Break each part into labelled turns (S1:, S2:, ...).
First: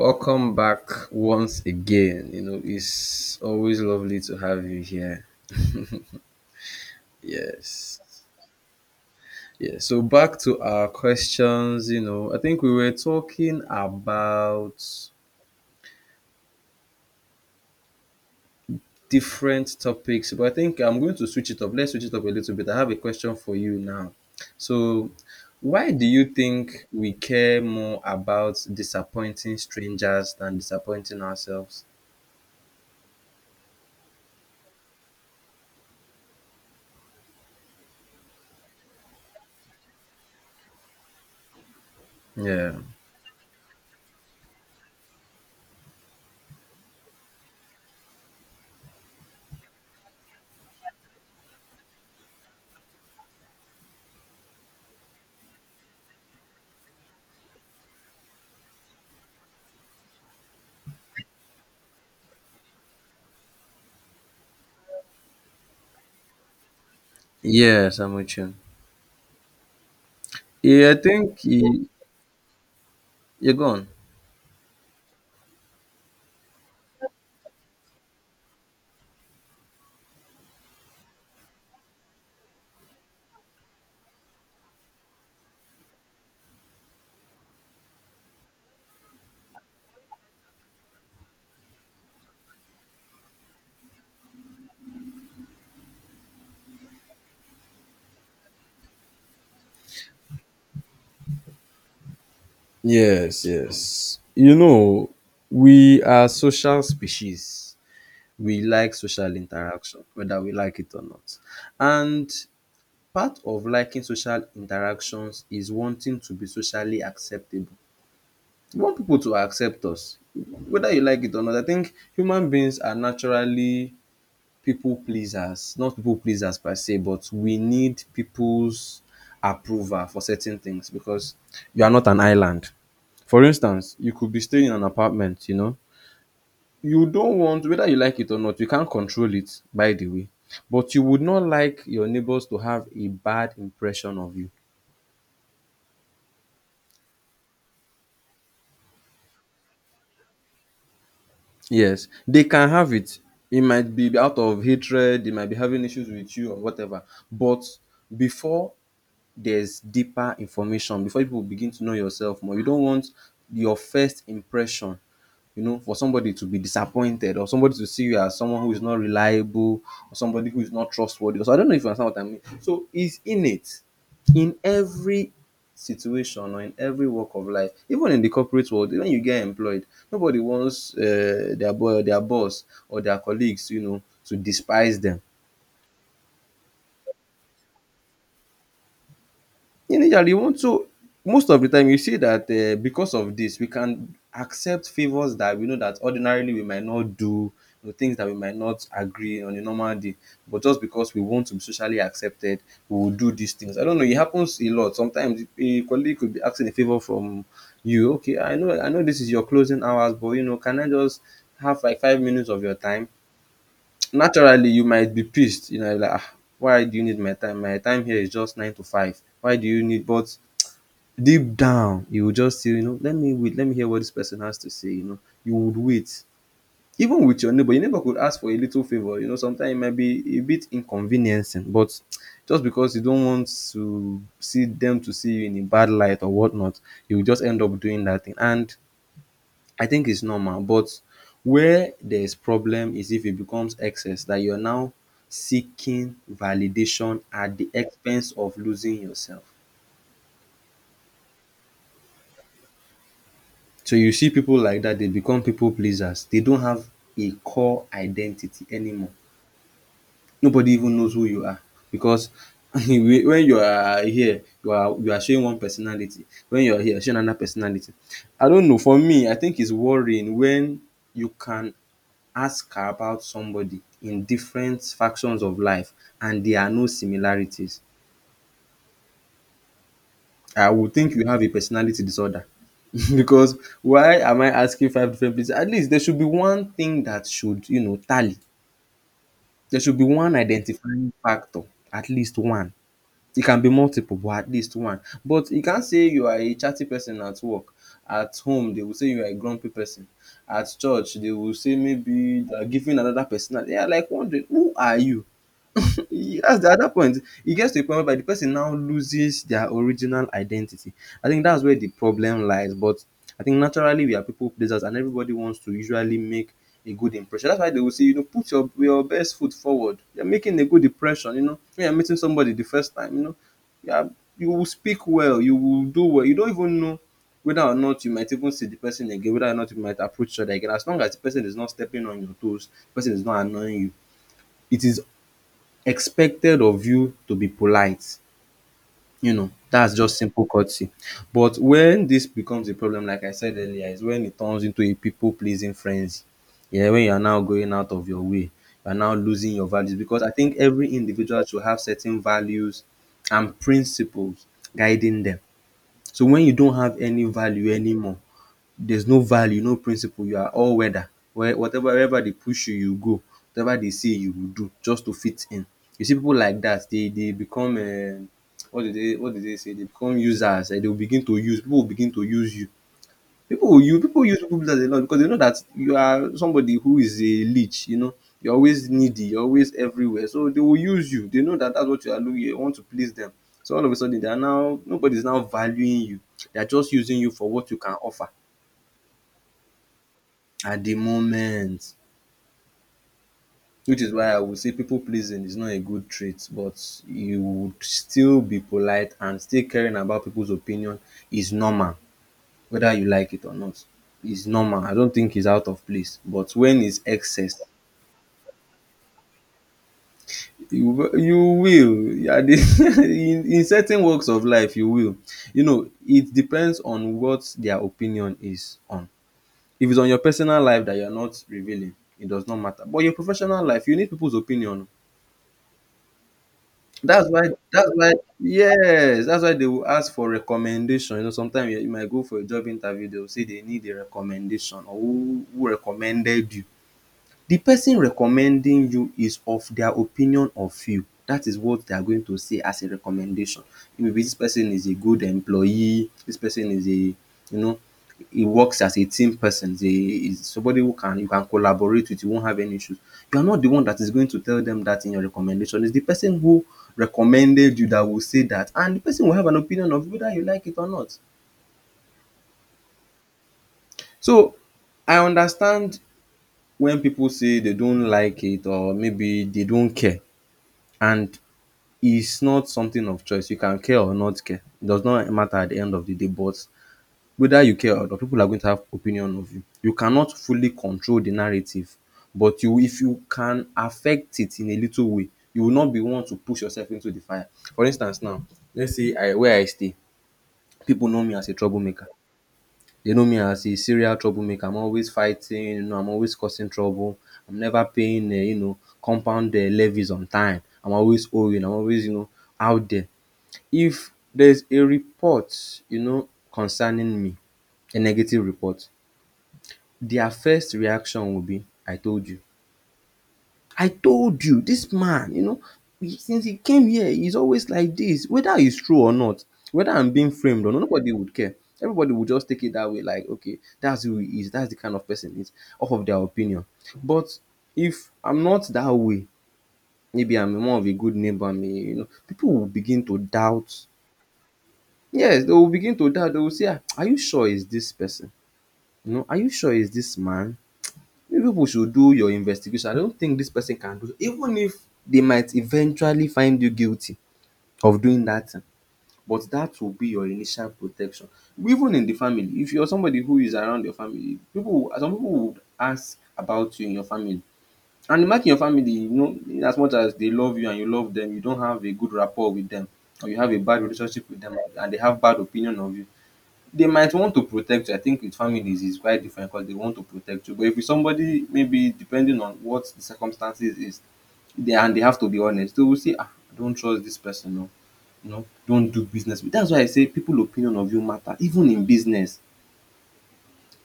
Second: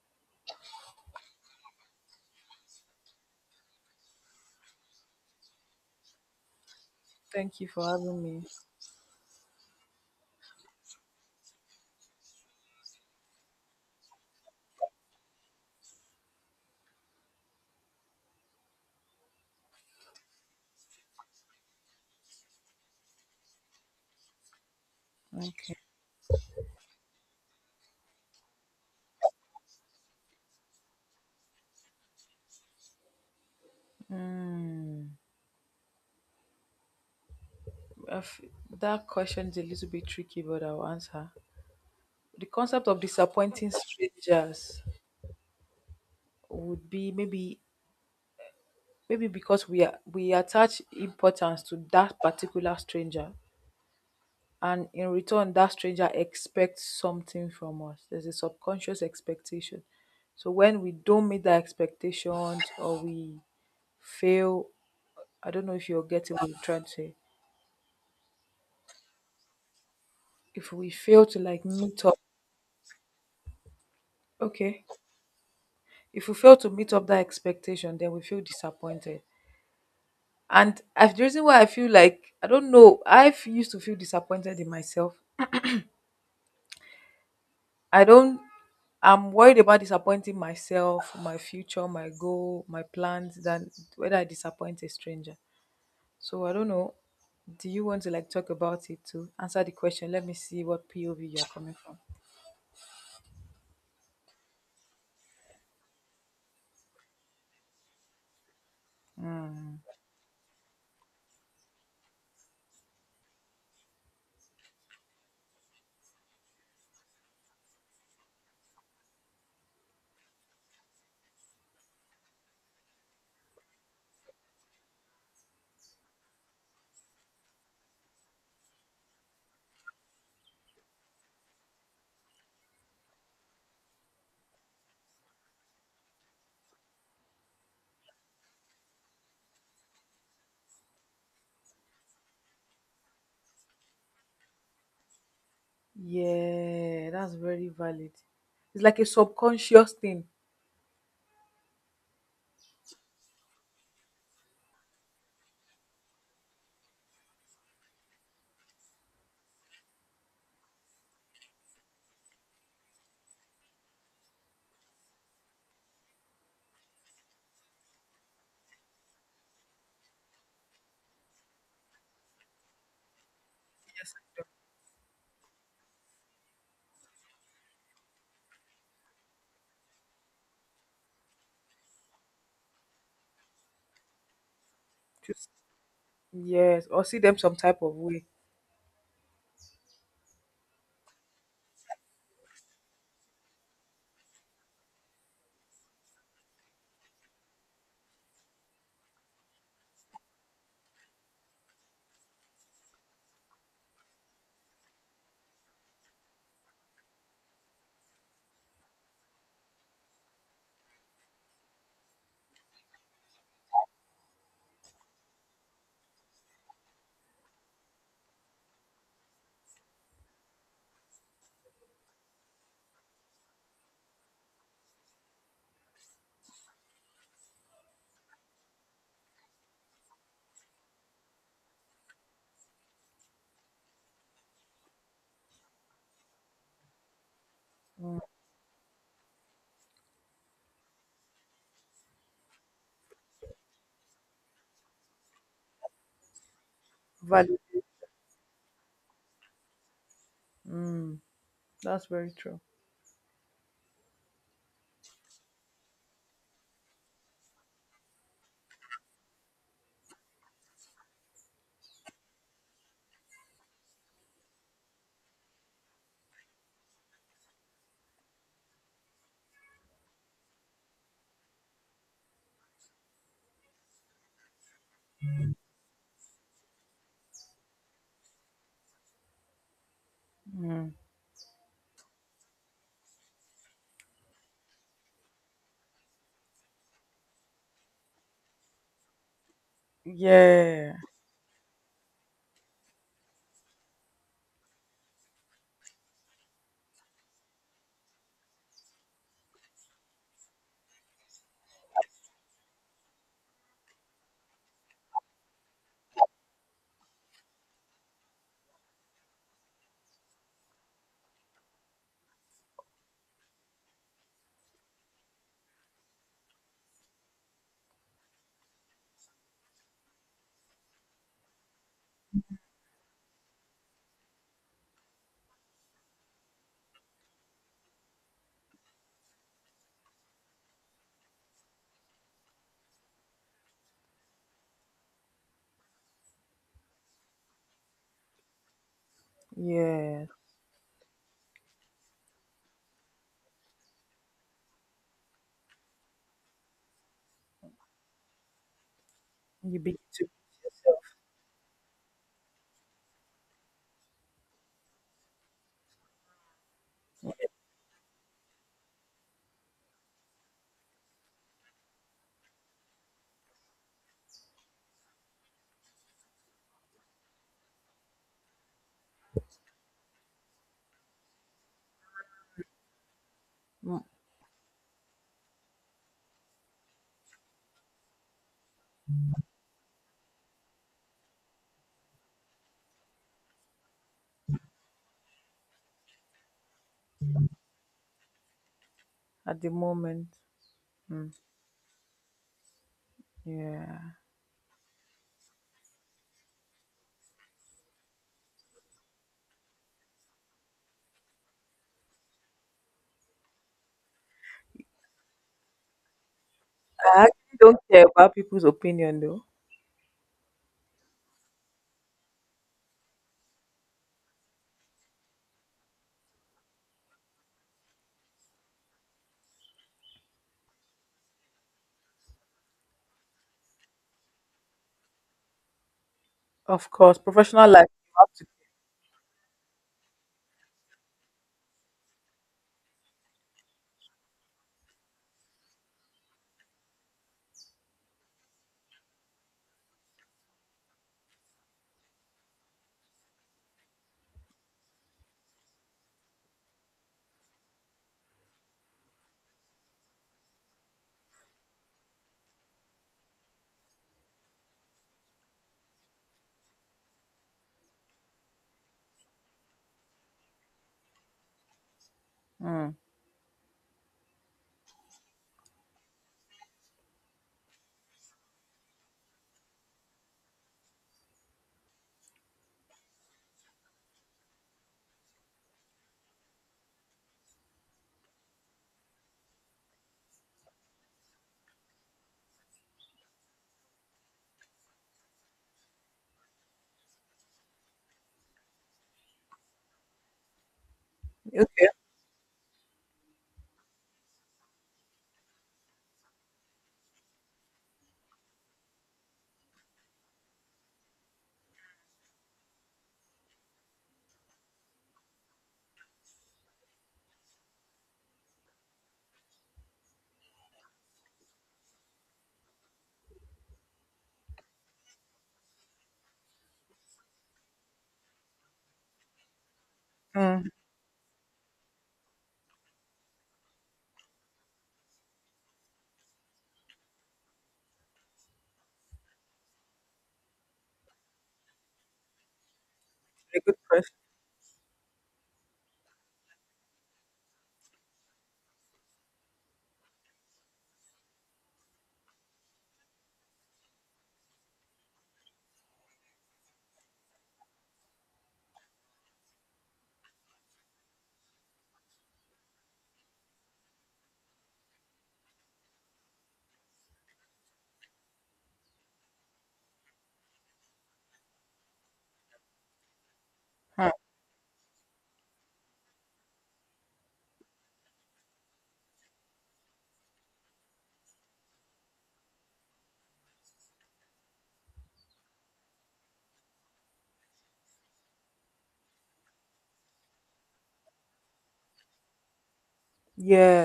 S1: Welcome back once again. You know, it's always lovely to have you here.
S2: Thank you for having
S1: Yes.
S2: me.
S1: Yeah. So back to our questions, you know, I think we were talking about different topics, but I think I'm going to switch it up. Let's switch it up a little bit. I have a question for you now. So
S2: Okay.
S1: why do you think we care more about disappointing strangers than disappointing ourselves?
S2: I f- that question is a little bit tricky, but I'll answer. The
S1: Yeah.
S2: concept of disappointing strangers would be maybe because we attach importance to that particular stranger, and in return, that stranger expects something from us. There's a subconscious expectation. So when we don't meet that expectations or we fail, I don't know if you're getting what I'm trying to say.
S1: Yes, I'm with you.
S2: If we
S1: Yeah, I
S2: fail to
S1: think
S2: like
S1: y-
S2: meet up,
S1: you're gone.
S2: okay, if we fail to meet up that expectation, then we feel disappointed. And I the reason why I feel like, I don't know, used to feel disappointed in myself. I don't I'm worried about disappointing myself, my future, my goal, my plans, than whether I disappoint a stranger. So I don't know, do you want to like talk about it? To answer the question, let me see what POV you're coming from.
S1: Yes, yes. You know, we are social species. We like social
S2: Mm.
S1: interaction, whether we like it or not. And part of liking social interactions is wanting to be socially acceptable. We want people to accept us, whether you like it or not. I think human beings are naturally people pleasers, not people pleasers per se, but we need people's approval for certain things because you are not an island. For instance, you could be staying in an apartment, you know. You don't want, whether you like it or not, you can't control it, by the way. But you would not like your neighbors to have a bad impression of you.
S2: Yeah, that's very valid. It's like a subconscious thing.
S1: Yes, they can have it. It might be out of hatred, they might be having issues with you or whatever. But before there's deeper information before people begin to know yourself more. You don't want your first impression, you know, for somebody to be disappointed or somebody to see you as someone who is not reliable or somebody who is not trustworthy. So I don't know if you understand what I mean. So it's innate in every situation or in every walk of life, even in the corporate world, when you get employed, nobody wants their boy, their boss, or their colleagues, you know, to despise them.
S2: Yes. Yes, or see them some type of way.
S1: Initially we want to, most of the time you see that because of this we can accept favors that we know that ordinarily we might not do, you know, things that we might not agree on a normal day, but just because we want to be socially accepted, we will do these things. I don't know, it happens a lot. Sometimes a colleague could be asking a favor from you. Okay, I know this is your closing hours, but you know, can I just have like 5 minutes of your time? Naturally you might be pissed, you know, like, ah, why do you need my time? My time here is just 9 to 5, why do you need? But deep down, you will just say, you know, let me wait, let me hear what this person has to say, you know. You would wait. Even with your neighbor could ask for a little favor, you know, sometimes it might be a bit inconveniencing, but just because you don't want to see them to see you in a bad light or whatnot, you will just end up doing that thing. And I think it's normal, but where there's problem is if it becomes excess that you're now seeking validation at
S2: Value.
S1: the expense of losing yourself.
S2: Mm, that's very true.
S1: So you see people like dat, they become people pleasers. They don't have a core identity anymore. Nobody even knows who you are, because when you are here, you are showing one personality. When you are here, you are showing another personality. I don't know, for me, I think it's worrying when you can ask about somebody in different factions of life and there are no similarities. I would
S2: Mm.
S1: think you have a personality disorder because why am I asking five different places? At least there should be one thing that should, you know, tally. There should be one
S2: Yeah,
S1: identifying factor, at least one. It can be multiple, but at least one. But you can't say you are a chatty person at work. At home, they will say you are a grumpy person. At church, they will say maybe they are giving another personality. They are like wondering, who are you? That's the other point. It gets to a point whereby the person now loses their original identity. I think that's where the problem lies. But I think naturally we are people pleasers, and everybody wants to usually make a good impression. That's why they will say, you know, put your best foot forward. You're making a good impression. You know, when you're meeting somebody the first time, you know, you are, you will speak well. You will do well. You don't even know whether or not you might even see the person again. Whether or not you might approach each other again. As long as the person is not stepping on your toes, the person is not annoying you. It is expected of you to be polite. You know, that's just
S2: yeah.
S1: simple courtesy. But when this becomes a problem, like I said earlier, is when it turns into a people pleasing frenzy. Yeah, when you are now going out of your way, you are now losing your
S2: You
S1: values.
S2: begin
S1: Because
S2: to
S1: I think
S2: lose
S1: every
S2: yourself.
S1: individual should have certain values and principles guiding them. So when you don't have any value anymore, there's no value, no principle. You are all weather. Wherever they push you, you go. Whatever they say, you will do just to fit in. You see people like that, they become what did they, what did they say? They become users, and they will begin to use people, will begin to use you. People will use
S2: Mm.
S1: people, use people, because they know, because they know that you are somebody who is a leech, you know. You're always needy, you're always everywhere. So they will use you. They know that that's what you are looking. You want to please them. So all of a sudden they are now, nobody's now valuing you. They are just using you for what you can offer
S2: At the moment.
S1: at the
S2: Mm.
S1: moment. Which is
S2: Yeah.
S1: why I would say people pleasing is not a good trait, but you would still be polite, and still caring about people's opinion is normal, whether you like it or not. It's normal. I don't think it's out of place. But when it's
S2: I actually
S1: excess,
S2: don't care about people's opinion though.
S1: you you will Yeah, in certain walks of life you will. You know, it depends on what their opinion is on. If it's on your personal life that you're not revealing, it does not matter. But your professional life, you need people's opinion.
S2: Of course,
S1: That's why
S2: professional life,
S1: that's why
S2: you have to.
S1: yes, that's why they will ask for recommendation. You know, sometimes you might go for a job interview, they will say they need a recommendation, or who recommended you. The person recommending you is of their opinion of you, that is what they are going to say as a recommendation. Maybe this person is a good employee, this person is a, you know, he works as a team person, is a, is somebody who can you can collaborate with, you won't have any issues. You are not the one that is going to tell them that in your recommendation, it's the person who recommended you that will say that, and the person will have an opinion of whether you like it or not.
S2: Mm.
S1: So I understand when people say they don't like it, or maybe they don't care. And it's not something of choice. You can care or not care. It does not matter at the end of the day, but whether you care or not, people are going to have opinion of you. You cannot fully control the narrative, but you if you can affect it in a little way, you will not be one to push yourself into the fire. For instance now, let's say I, where I stay, people know me as a
S2: Okay.
S1: troublemaker. They know me as a serial troublemaker. I'm always fighting, you know, I'm always causing trouble. I'm never paying, you know, compound levies on time. I'm always owing. I'm always, you know, out there. If there's a report, you know, concerning me, a negative report, their first reaction will be, I told you. I told you, this man, you know, since he came here, he's always like this. Whether it's true or not, whether I'm being framed
S2: Mm.
S1: or not, nobody would care. Everybody would just take it that way, like, okay, that's who he is, that's the kind of person he is, off of their opinion. But if I'm not that way, maybe I'm more of a good neighbor, I mean, you know, people will begin to
S2: A good
S1: doubt.
S2: question.
S1: Yes, they will begin to doubt. They will say, "Ah, are you sure it's this person? You know, are you sure it's this man? You people should do your investigation. I don't think this person can do so." Even if they might eventually find you guilty of doing that thing, but that will be your initial protection. Even in the family, if you are somebody who is around your family people, some people would ask about you in your family, and imagine your family, you know, in as much as they love you and you love them, you don't have a good rapport with them, or you have a bad
S2: Huh.
S1: relationship with them and they have bad opinion of you, they might want to protect you. I think with families is quite different because they want to protect you. But if it's somebody, maybe depending on what the circumstances is, they have to be honest, they will say, ah, I don't trust this person. No, you know, don't do business with-" That's why I say people opinion of you matter, even in business.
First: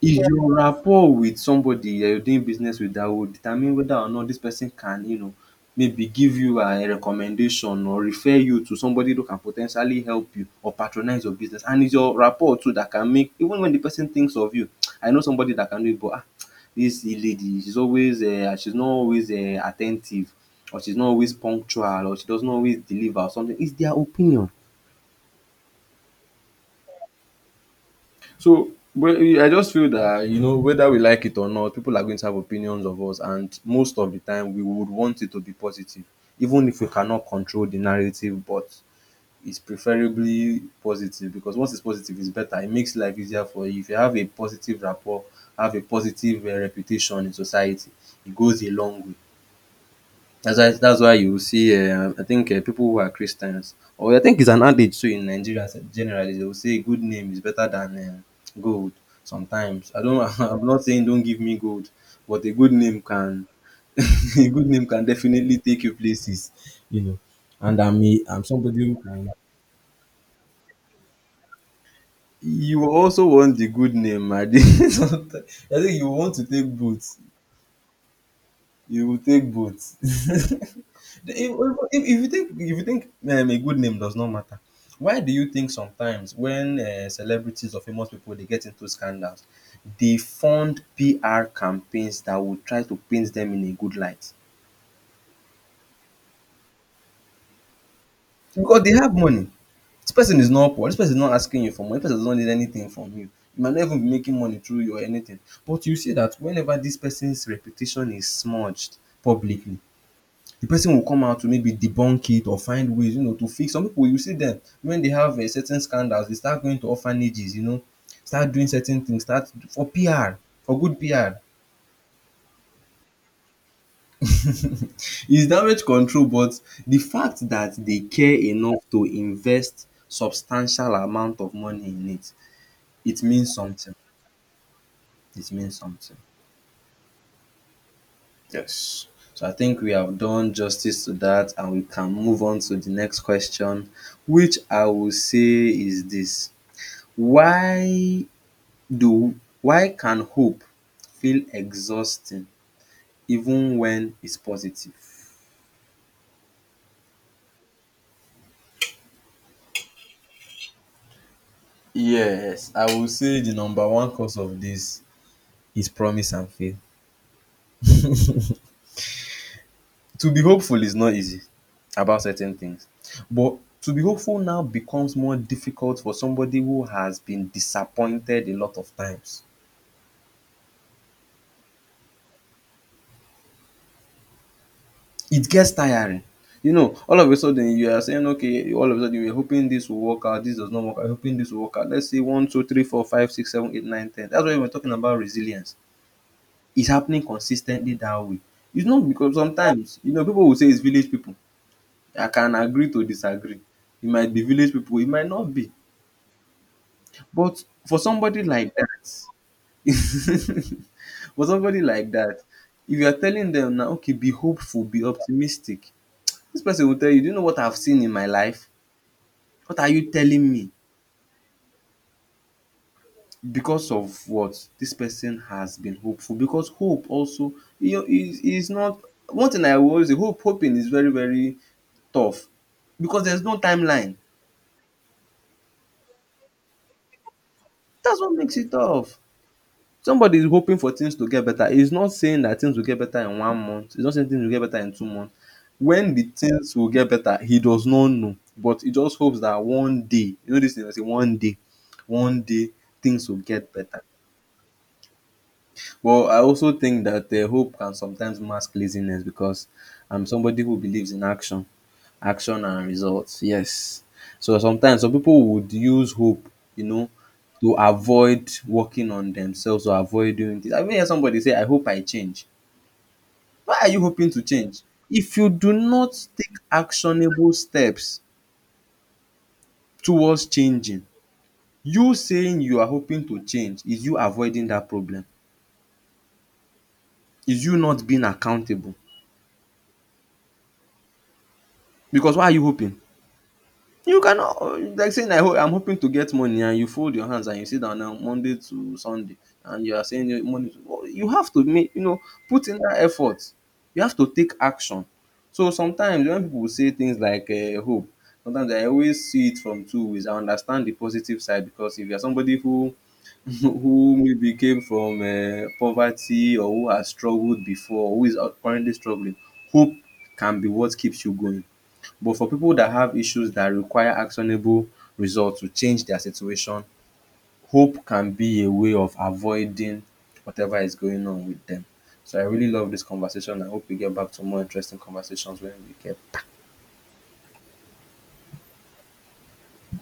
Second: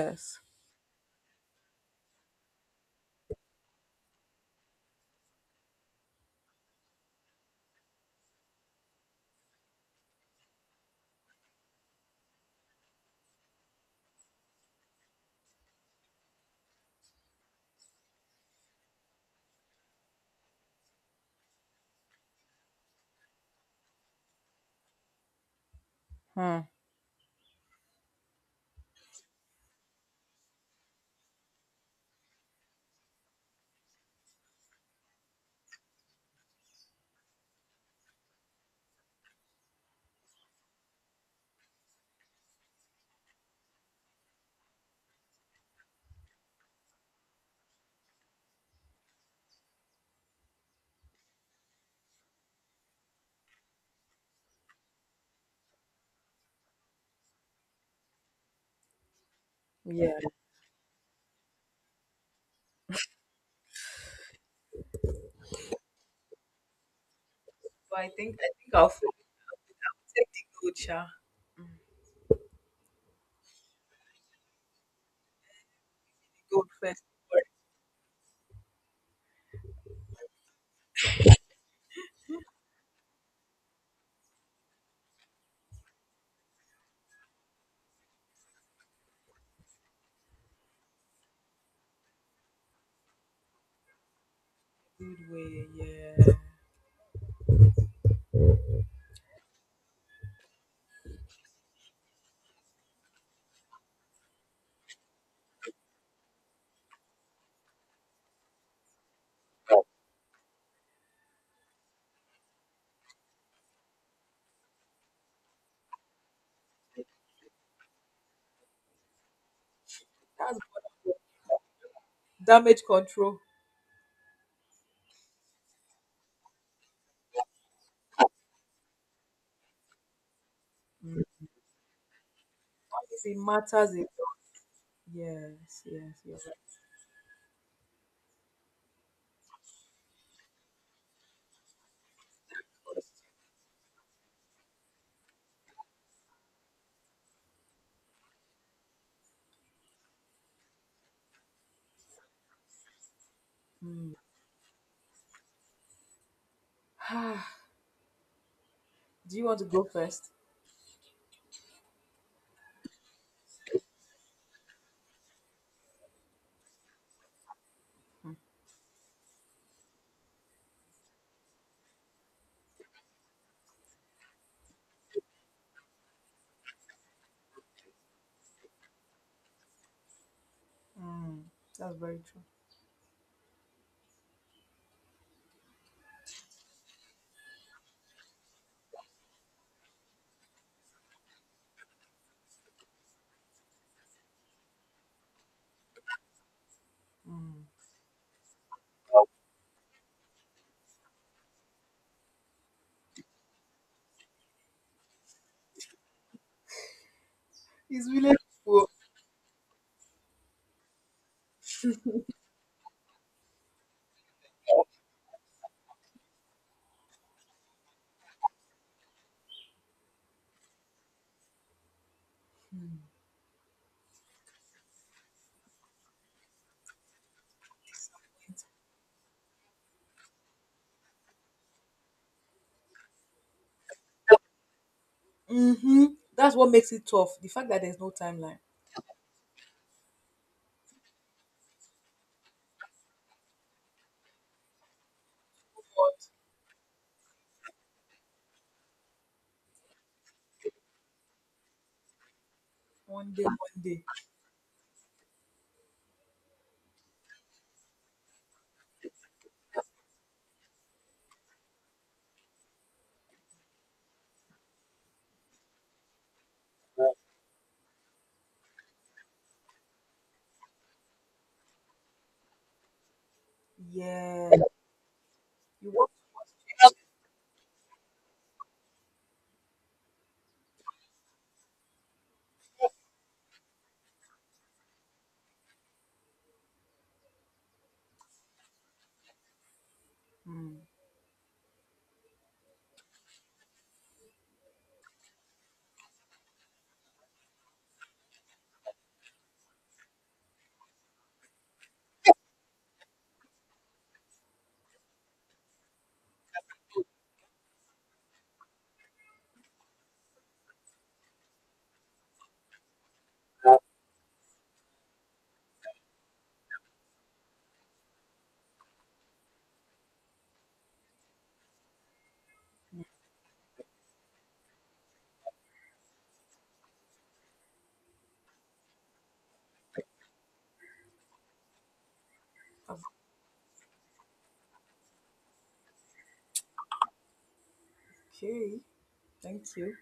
S1: If your rapport with somebody you're doing business with, that will determine whether or not this person can, you know, maybe give you a recommendation or refer you to somebody who can potentially help you or patronize your business. And it's your rapport too that can make, even when the person thinks of you, I know somebody that can do it, but ah, this lady, she's always she's not always attentive, or she's not always punctual, or she does not always deliver or something. It's their opinion.
S2: Hmm.
S1: So I just feel that, you know, whether we like it or not, people are going to have opinions of us, and most of the time we would want it to be positive, even if we cannot control the narrative. But it's preferably positive, because once it's positive, it's better. It makes life easier for you. If you have a positive rapport, have a positive reputation in society, it goes a long way. That's why you see, I think people who are Christians, or I think it's an adage too in Nigeria generally, they will say good name is better than gold. Sometimes I
S2: Yeah.
S1: don't, I'm not saying don't give me gold, but a good name can, a good name can definitely take you places, you know. And
S2: But
S1: I'm
S2: I
S1: a,
S2: think
S1: I'm
S2: I think
S1: somebody who can.
S2: take the gold, sha.
S1: You also want the good name, Adi. I think you want to
S2: The
S1: take
S2: gold first.
S1: both. You will take both. If you think, if you think a good name does not matter, why do you think sometimes when celebrities or famous people they get into scandals, they fund PR campaigns that will try to paint them in a good light
S2: Good way. Yeah.
S1: because they have money. This person is not poor. This person is not asking you for money. This person does not need anything from you. You might not even be making money through you or anything. But you see that whenever this person's reputation is smudged publicly, the person will come out to maybe debunk it or find ways, you know, to fix. Some people, you see them, when they have a certain scandals, they start going to orphanages, you know, start doing certain things, start for PR,
S2: That's
S1: for good PR.
S2: damage control.
S1: It's damage control, but the fact that they care enough to invest substantial amount of money in it, it
S2: It
S1: means
S2: matters.
S1: something.
S2: It.
S1: It means
S2: Yes,
S1: something.
S2: yes, yes.
S1: Yes. So I think we have done justice to that, and we can move on to the next question, which I will say is this: Why do, why can hope feel exhausting even when it's positive?
S2: Do you want to go first?
S1: Yes, I will say the number one cause of this is promise and faith. To be hopeful is not easy about certain things, but to be hopeful now becomes more difficult for somebody who has been disappointed a lot of times.
S2: Mm, that's very true.
S1: It gets tiring. You know, all of a sudden you are saying, okay, all of a sudden you are hoping this will work out, this does not work out, hoping this will work out. Let's say one, two, three, four, five, six, seven, eight, nine, ten. That's why we're talking about resilience. It's happening consistently that way. It's not, because sometimes, you know, people will say it's village people. I can agree to disagree. It might be village people, it might not be. But for
S2: It's really
S1: somebody like
S2: true.
S1: that, for somebody like that, if you are telling them now, okay, be hopeful, be optimistic, this person will tell you, do you know what I've seen in my life? What are you telling me? Because of what? This person has been hopeful, because hope also, you know, is not, one thing I will always say, hope, hoping is very tough because there's no timeline.
S2: Mm-hmm. That's what makes it tough. The fact that there's no
S1: That's what makes
S2: timeline.
S1: it tough. Somebody is hoping for things to get better. He's not saying that things will get better in one month. He's not saying things will get better in two months. When the things will get better, he does not know. But he just hopes that one day, you know this thing, I say one day things
S2: One
S1: will
S2: day,
S1: get
S2: one
S1: better.
S2: day.
S1: Well, I also think that hope can sometimes mask laziness, because I'm somebody who believes in action, action and results. Yes. So sometimes some people would use hope, you know, to avoid working on themselves or avoid doing this. I mean, hear somebody say, "I hope I change." Why are you hoping to
S2: Yeah.
S1: change? If you do
S2: You work.
S1: not take actionable steps towards changing, you saying you are hoping to change is you avoiding that problem. Is you not being accountable? Because why are you hoping? You cannot, like saying I hope, I'm hoping to get money and you fold your hands and you sit down now Monday to Sunday, and you are saying you money to, well, you have to make, you know, put in that effort. You have to take action. So sometimes when people say things like hope, sometimes I always see it from two ways. I understand the positive side, because if you're somebody who who maybe came from poverty, or who has struggled before, who is currently struggling, hope can be what keeps you going. But for people that have issues that require actionable results to change their situation, hope can be a way of avoiding whatever is going on with them. So I really love this conversation. I hope we get back to more interesting conversations when we get
S2: Okay. Thank you.